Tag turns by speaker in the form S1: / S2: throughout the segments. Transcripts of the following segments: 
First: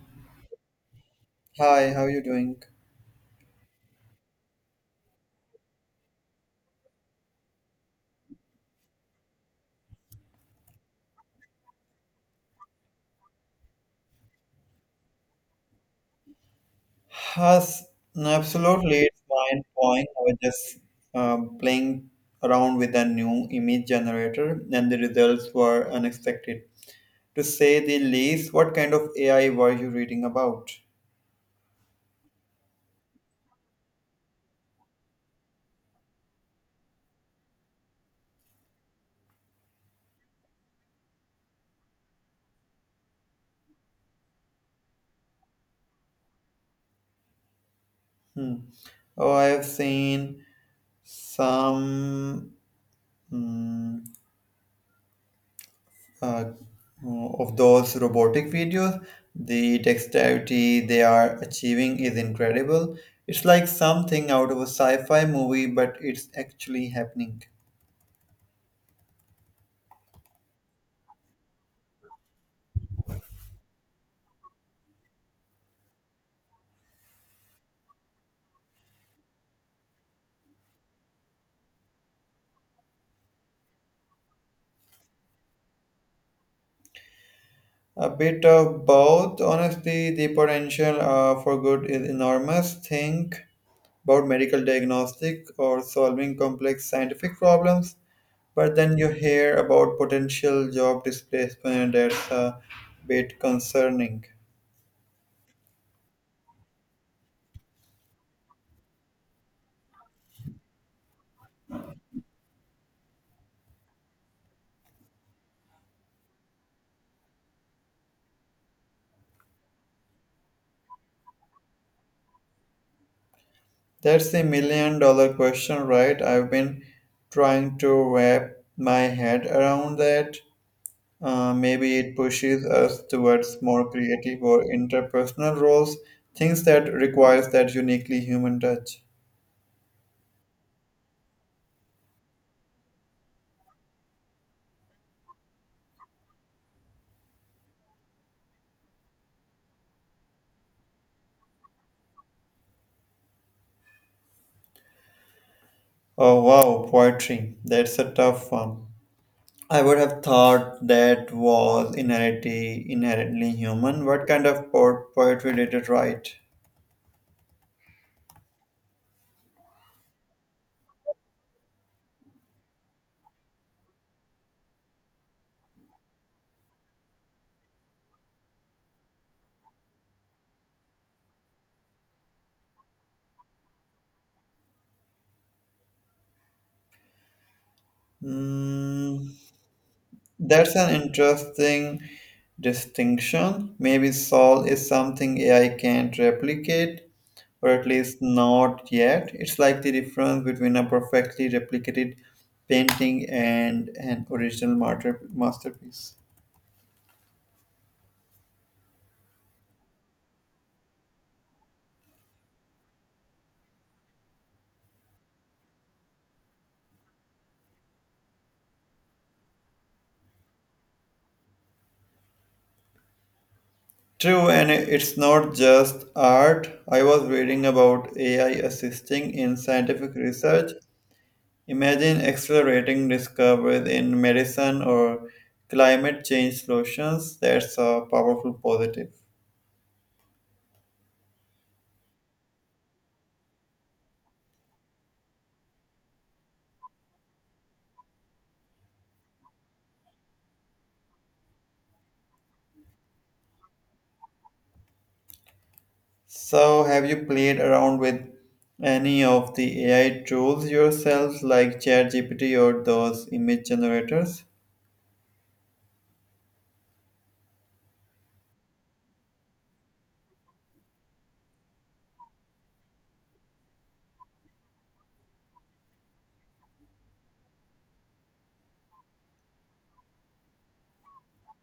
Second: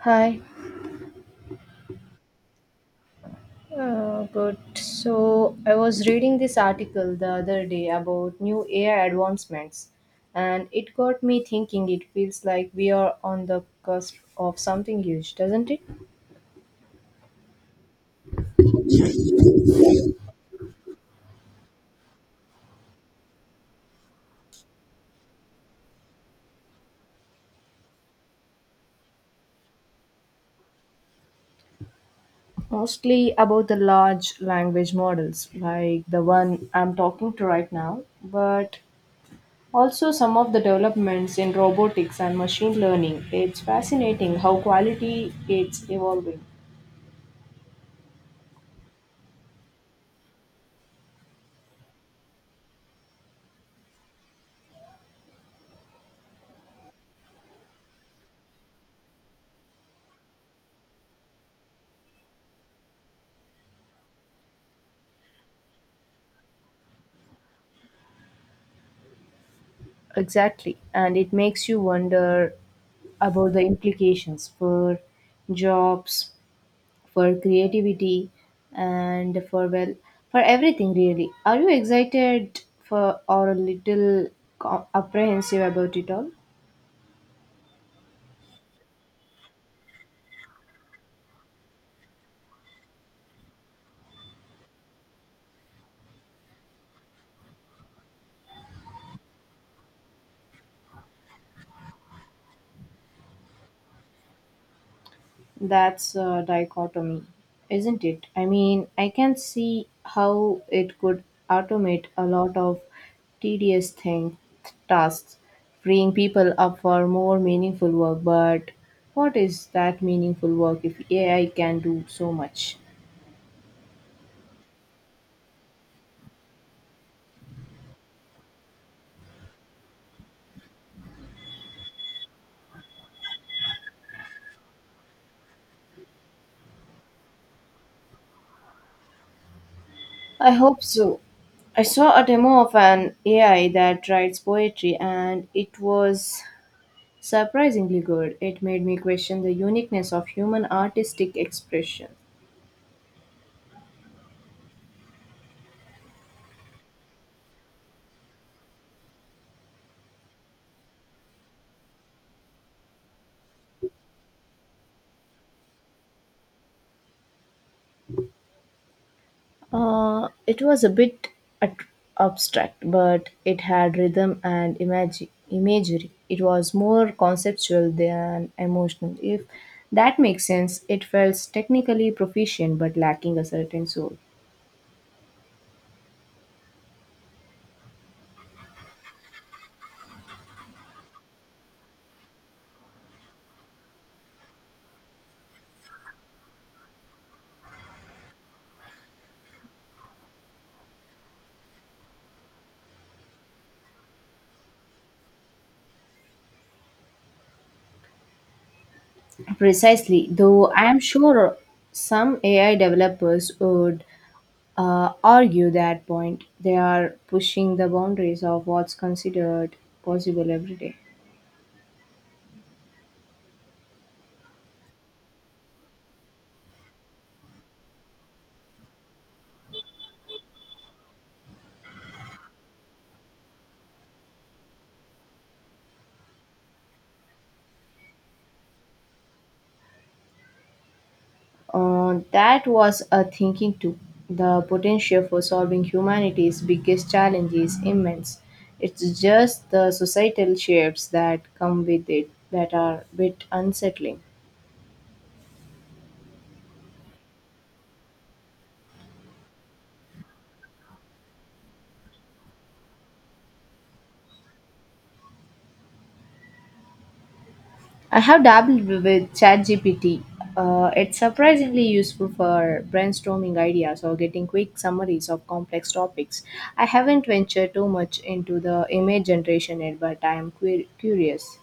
S1: Hi.
S2: Hi, how are you doing?
S1: Good. So I was reading this article the other day about new AI advancements, and it got me thinking. It feels like we are on the cusp of something huge, doesn't it?
S2: Has Absolutely, it's mind blowing. I was just playing around with a new image generator, and the results were unexpected, to say the least. What kind of AI were you reading about?
S1: Mostly about the large language models, like the one I'm talking to right now, but also some of the developments in robotics and machine learning. It's fascinating how quality it's evolving.
S2: Hmm. Oh, I have seen some. hmm, uh, of those robotic videos, the dexterity they are achieving is incredible. It's like something out of a sci fi movie, but it's actually happening.
S1: Exactly. And it makes you wonder about the implications for jobs, for creativity, and for, well, for everything really. Are you excited for or a little apprehensive about it all?
S2: A bit of both, honestly, the potential for good is enormous. Think about medical diagnostic or solving complex scientific problems, but then you hear about potential job displacement, that's a bit concerning.
S1: That's a dichotomy, isn't it? I mean, I can see how it could automate a lot of tedious thing tasks, freeing people up for more meaningful work. But what is that meaningful work if AI can do so much?
S2: That's the million dollar question, right? I've been trying to wrap my head around that. Maybe it pushes us towards more creative or interpersonal roles, things that requires that uniquely human touch.
S1: I hope so. I saw a demo of an AI that writes poetry and it was surprisingly good. It made me question the uniqueness of human artistic expression.
S2: Oh wow, poetry. That's a tough one. I would have thought that was inherently human. What kind of poetry did it write?
S1: It was a bit at- abstract, but it had rhythm and imagery. It was more conceptual than emotional. If that makes sense, it felt technically proficient but lacking a certain soul.
S2: Hmm. That's an interesting distinction. Maybe soul is something AI can't replicate, or at least not yet. It's like the difference between a perfectly replicated painting and an original masterpiece.
S1: Precisely, though I am sure some AI developers would argue that point. They are pushing the boundaries of what's considered possible every day.
S2: True, and it's not just art. I was reading about AI assisting in scientific research. Imagine accelerating discoveries in medicine or climate change solutions. That's a powerful positive.
S1: That was a thinking too. The potential for solving humanity's biggest challenge is immense. It's just the societal shifts that come with it that are a bit unsettling.
S2: So, have you played around with any of the AI tools yourself, like ChatGPT or those image generators?
S1: I have dabbled with ChatGPT. It's surprisingly useful for brainstorming ideas or getting quick summaries of complex topics. I haven't ventured too much into the image generation yet, but I am queer curious.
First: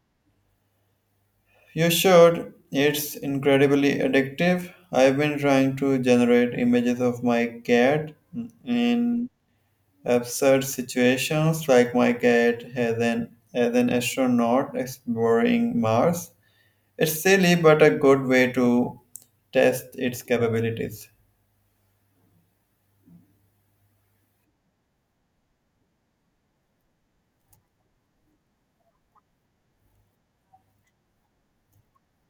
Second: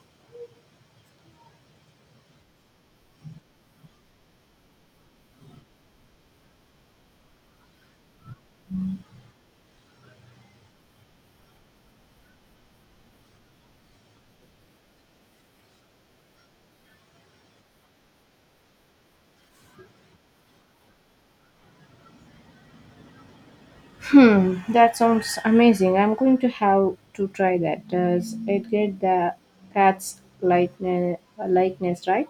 S2: You should. It's incredibly addictive. I've been trying to generate images of my cat in absurd situations, like my cat as an astronaut exploring Mars. It's silly but a good way to test its capabilities.
S1: Hmm, that sounds amazing. I'm going to have to try that. Does it get the cat's likeness, likeness right?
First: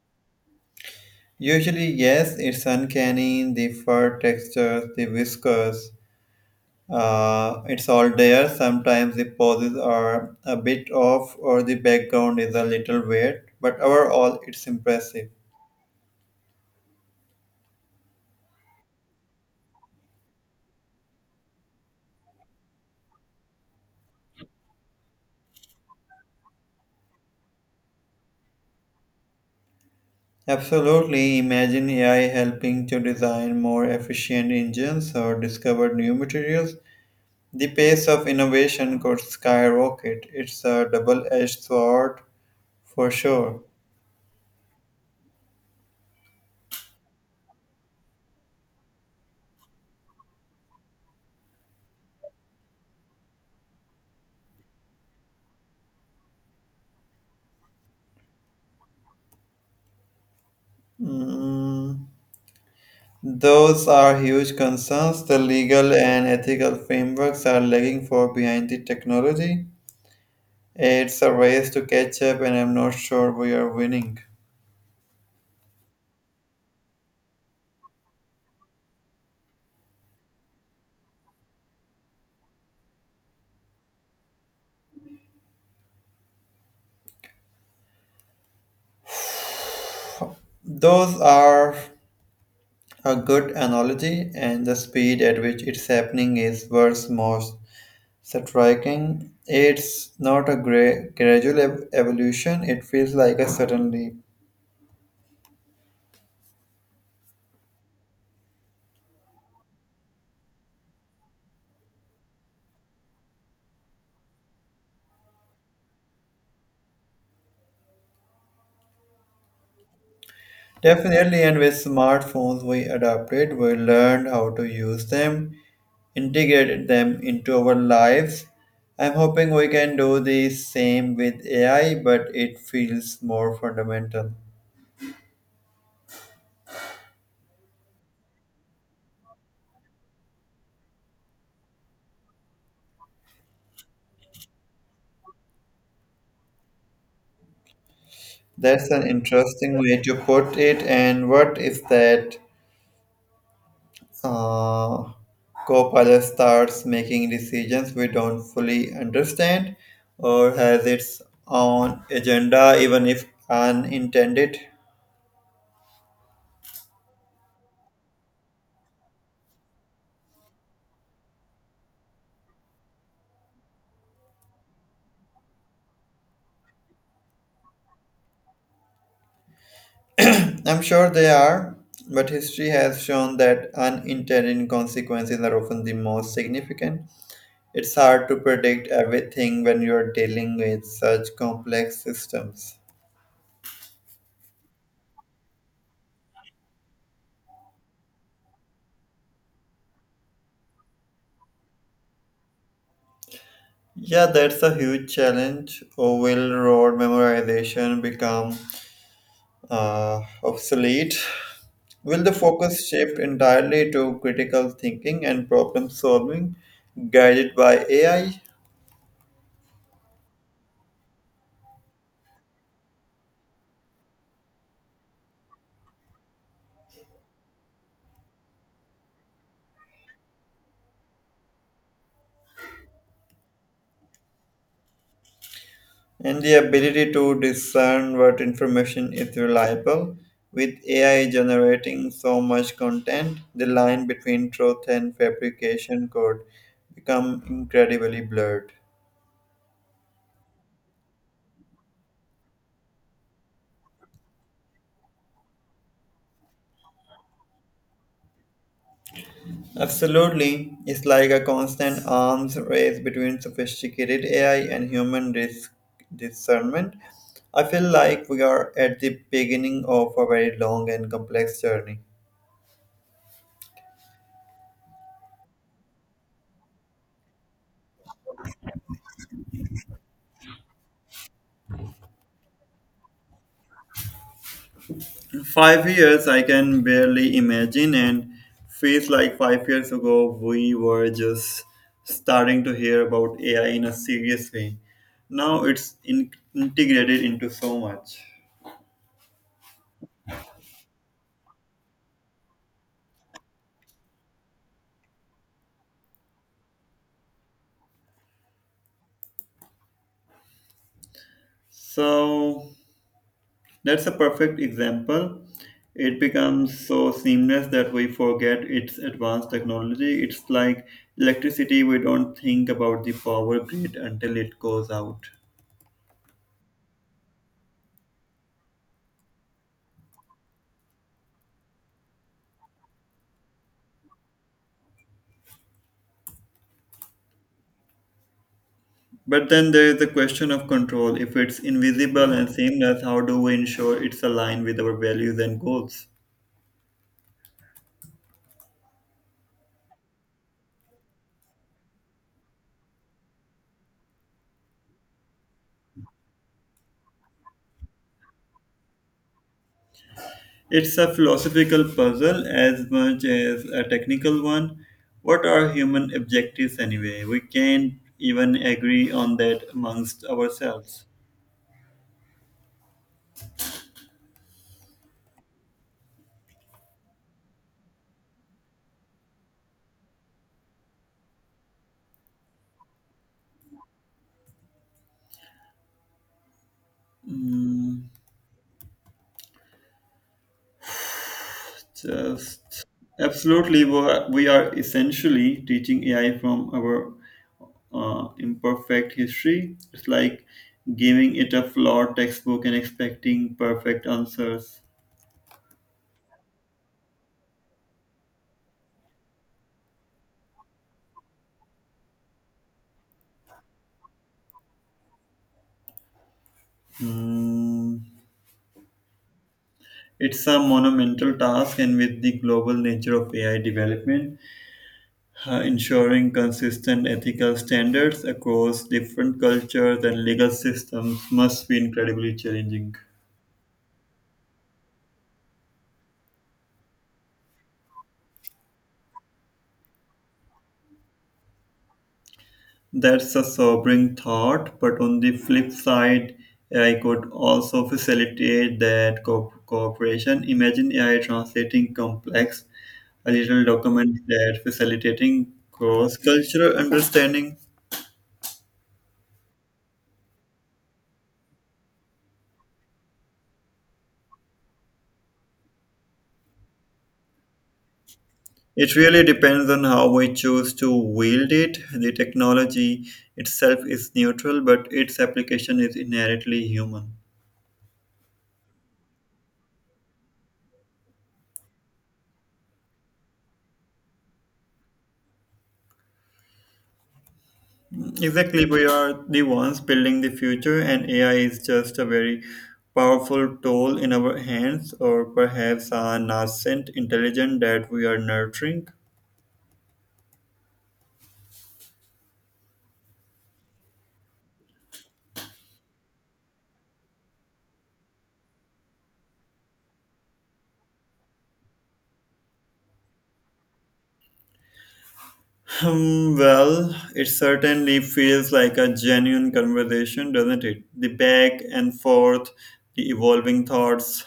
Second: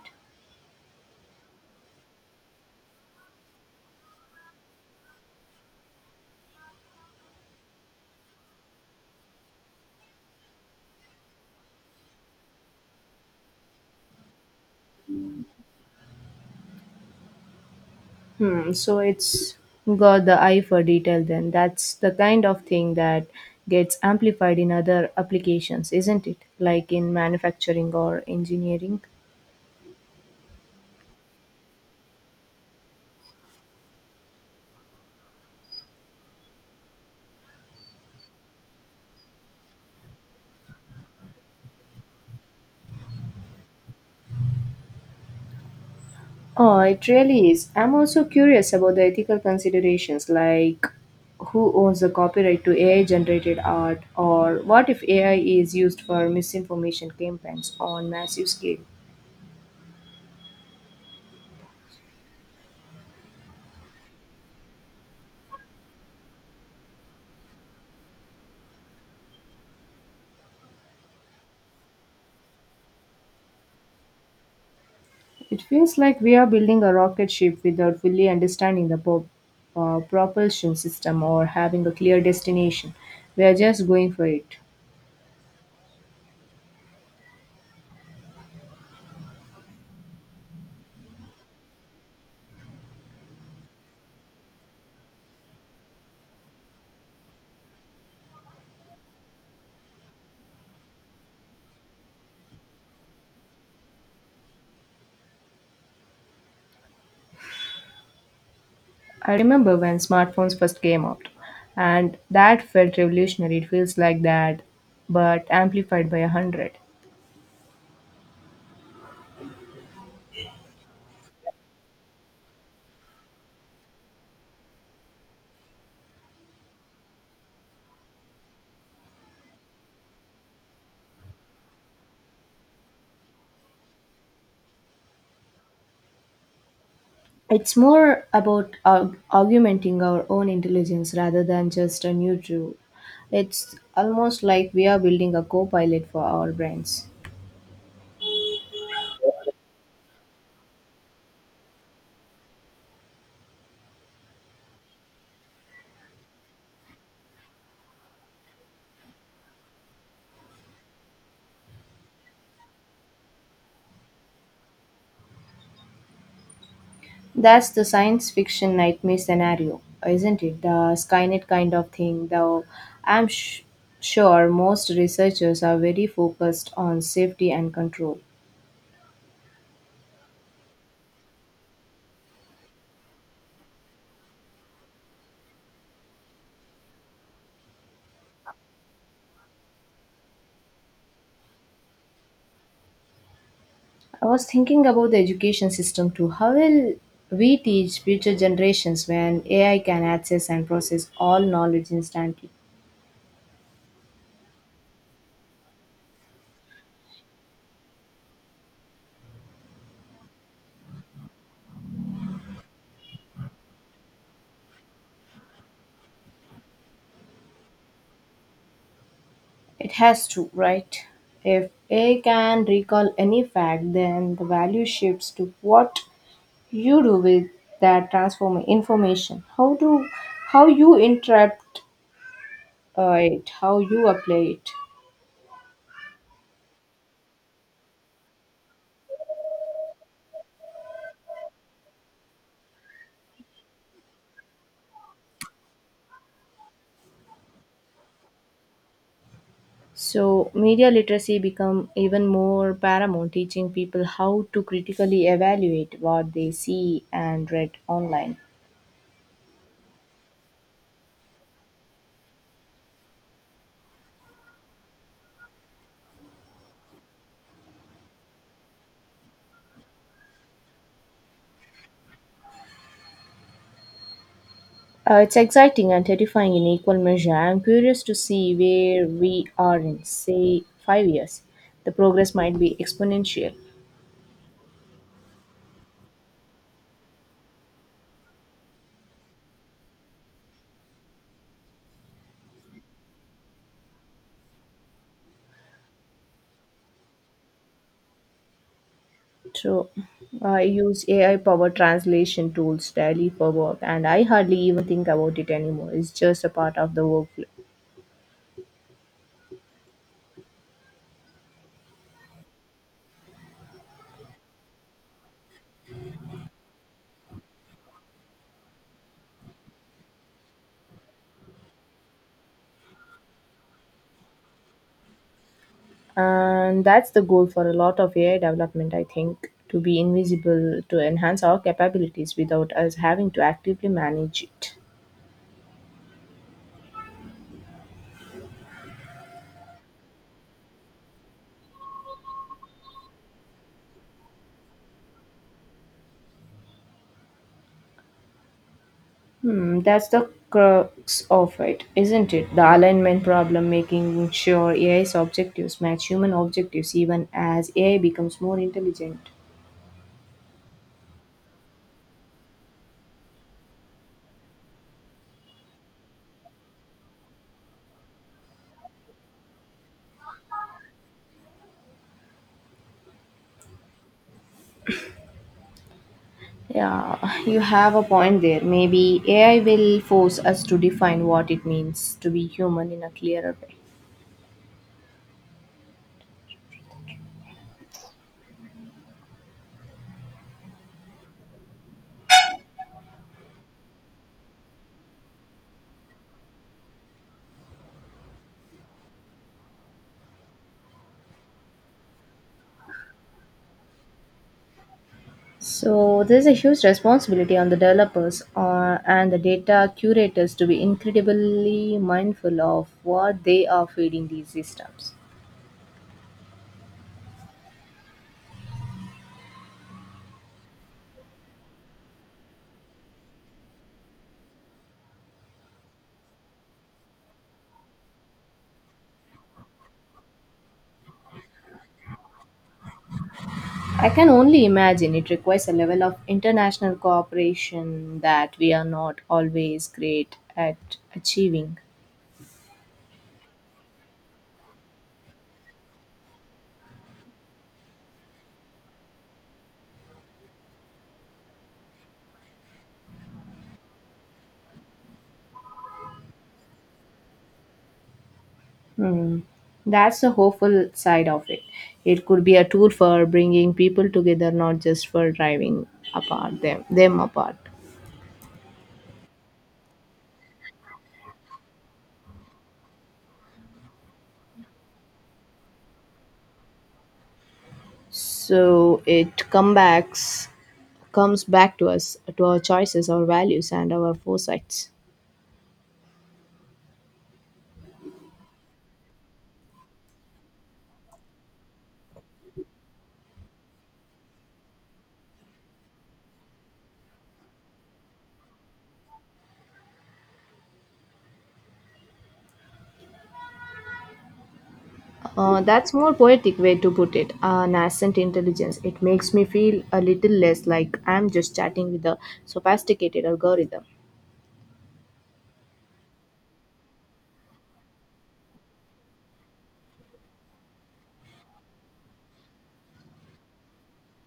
S2: Usually, yes, it's uncanny, the fur textures, the whiskers, it's all there. Sometimes the poses are a bit off or the background is a little weird, but overall, it's impressive.
S1: Hmm, so it's got the eye for detail then. That's the kind of thing that gets amplified in other applications, isn't it? Like in manufacturing or engineering.
S2: Absolutely. Imagine AI helping to design more efficient engines or discover new materials. The pace of innovation could skyrocket. It's a double edged sword for sure.
S1: Oh, it really is. I'm also curious about the ethical considerations like who owns the copyright to AI generated art or what if AI is used for misinformation campaigns on massive scale.
S2: Mm, those are huge concerns. The legal and ethical frameworks are lagging far behind the technology. It's a race to catch up, and I'm not sure we are winning.
S1: It feels like we are building a rocket ship without fully understanding the propulsion system or having a clear destination. We are just going for it.
S2: Those are A good analogy, and the speed at which it's happening is what's most striking. It's not a gradual evolution, it feels like a sudden leap.
S1: I remember when smartphones first came out, and that felt revolutionary. It feels like that, but amplified by a hundred.
S2: Definitely, and with smartphones, we adapted, we learned how to use them, integrated them into our lives. I'm hoping we can do the same with AI, but it feels more fundamental.
S1: It's more about augmenting our own intelligence rather than just a new tool. It's almost like we are building a co pilot for our brains.
S2: That's an interesting way to put it. And what is that Uh, Copilot starts making decisions we don't fully understand or has its own agenda, even if unintended.
S1: That's the science fiction nightmare scenario, isn't it? The Skynet kind of thing, though I'm sh- sure most researchers are very focused on safety and control.
S2: I'm sure they are, but history has shown that unintended consequences are often the most significant. It's hard to predict everything when you're dealing with such complex systems.
S1: I was thinking about the education system too. How will we teach future generations when AI can access and process all knowledge instantly?
S2: Yeah, that's a huge challenge. Or will road memorization become obsolete. Will the focus shift entirely to critical thinking and problem solving guided by AI?
S1: It has to, right? If A can recall any fact, then the value shifts to what you do with that transform information. How you interpret it, how you apply it.
S2: And the ability to discern what information is reliable. With AI generating so much content, the line between truth and fabrication could become incredibly blurred.
S1: So media literacy become even more paramount, teaching people how to critically evaluate what they see and read online.
S2: Absolutely. It's like a constant arms race between sophisticated AI and human risk discernment. I feel like we are at the beginning of a very long and complex journey.
S1: It's exciting and terrifying in equal measure. I'm curious to see where we are in, say, 5 years. The progress might be exponential.
S2: 5 years, I can barely imagine, and feels like 5 years ago we were just starting to hear about AI in a serious way. Now it's integrated into so much.
S1: So, I use AI powered translation tools daily for work, and I hardly even think about it anymore. It's just a part of the workflow.
S2: So, That's a perfect example. It becomes so seamless that we forget its advanced technology. It's like electricity, we don't think about the power grid until it goes out.
S1: And that's the goal for a lot of AI development, I think, to be invisible, to enhance our capabilities without us having to actively manage it.
S2: But then there is the question of control. If it's invisible and seamless, how do we ensure it's aligned with our values and goals?
S1: Hmm, that's the crux of it, isn't it? The alignment problem, making sure AI's objectives match human objectives even as AI becomes more intelligent.
S2: It's a philosophical puzzle as much as a technical one. What are human objectives anyway? We can't even agree on that amongst ourselves.
S1: Yeah, you have a point there. Maybe AI will force us to define what it means to be human in a clearer way.
S2: Mm, Just Absolutely, we are essentially teaching AI from our imperfect history. It's like giving it a flawed textbook and expecting perfect answers.
S1: So there's a huge responsibility on the developers and the data curators to be incredibly mindful of what they are feeding these systems.
S2: Mm, it's a monumental task, and with the global nature of AI development, ensuring consistent ethical standards across different cultures and legal systems must be incredibly challenging.
S1: I can only imagine it requires a level of international cooperation that we are not always great at achieving.
S2: That's a sobering thought, but on the flip side, AI could also facilitate that cooperation. Imagine AI translating complex a little documents that facilitating cross-cultural understanding.
S1: That's the hopeful side of it. It could be a tool for bringing people together, not just for driving apart them apart.
S2: It really depends on how we choose to wield it. The technology itself is neutral, but its application is inherently human.
S1: So it comes back to us, to our choices, our values, and our foresights.
S2: Exactly, we are the ones building the future, and AI is just a very powerful tool in our hands, or perhaps a nascent intelligence that we are nurturing.
S1: That's more poetic way to put it. Nascent intelligence. It makes me feel a little less like I'm just chatting with a sophisticated algorithm.
S2: Hmm, well, it certainly feels like a genuine conversation, doesn't it? The back and forth, the evolving thoughts,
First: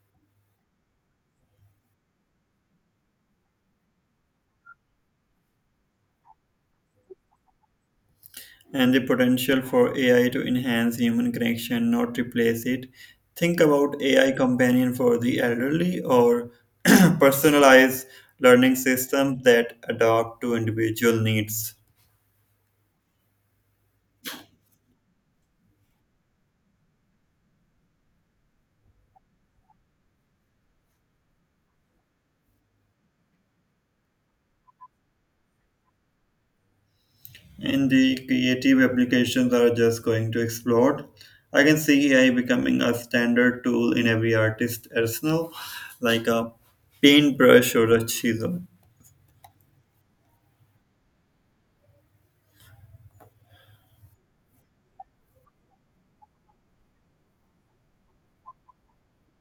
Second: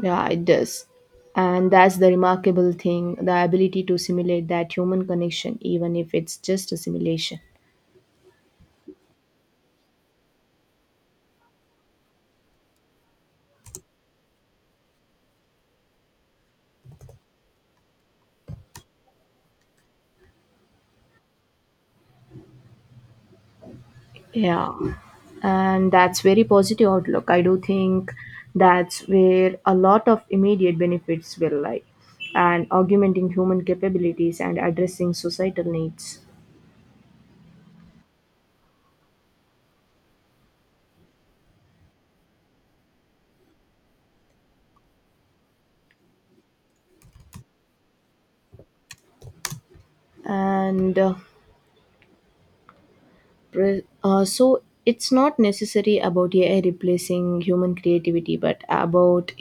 S1: Yeah, it does. And that's the remarkable thing, the ability to simulate that human connection, even if it's just a simulation.
S2: and the potential for AI to enhance human connection, not replace it. Think about AI companion for the elderly or personalized learning systems that adapt to individual needs.
S1: Yeah. And that's very positive outlook. I do think that's where a lot of immediate benefits will lie. And augmenting human capabilities and addressing societal needs.
S2: And the creative applications are just going to explode. I can see AI becoming a standard tool in every artist arsenal, like a paintbrush or a chisel.
S1: And uh, so it's not necessary about AI replacing human creativity, but about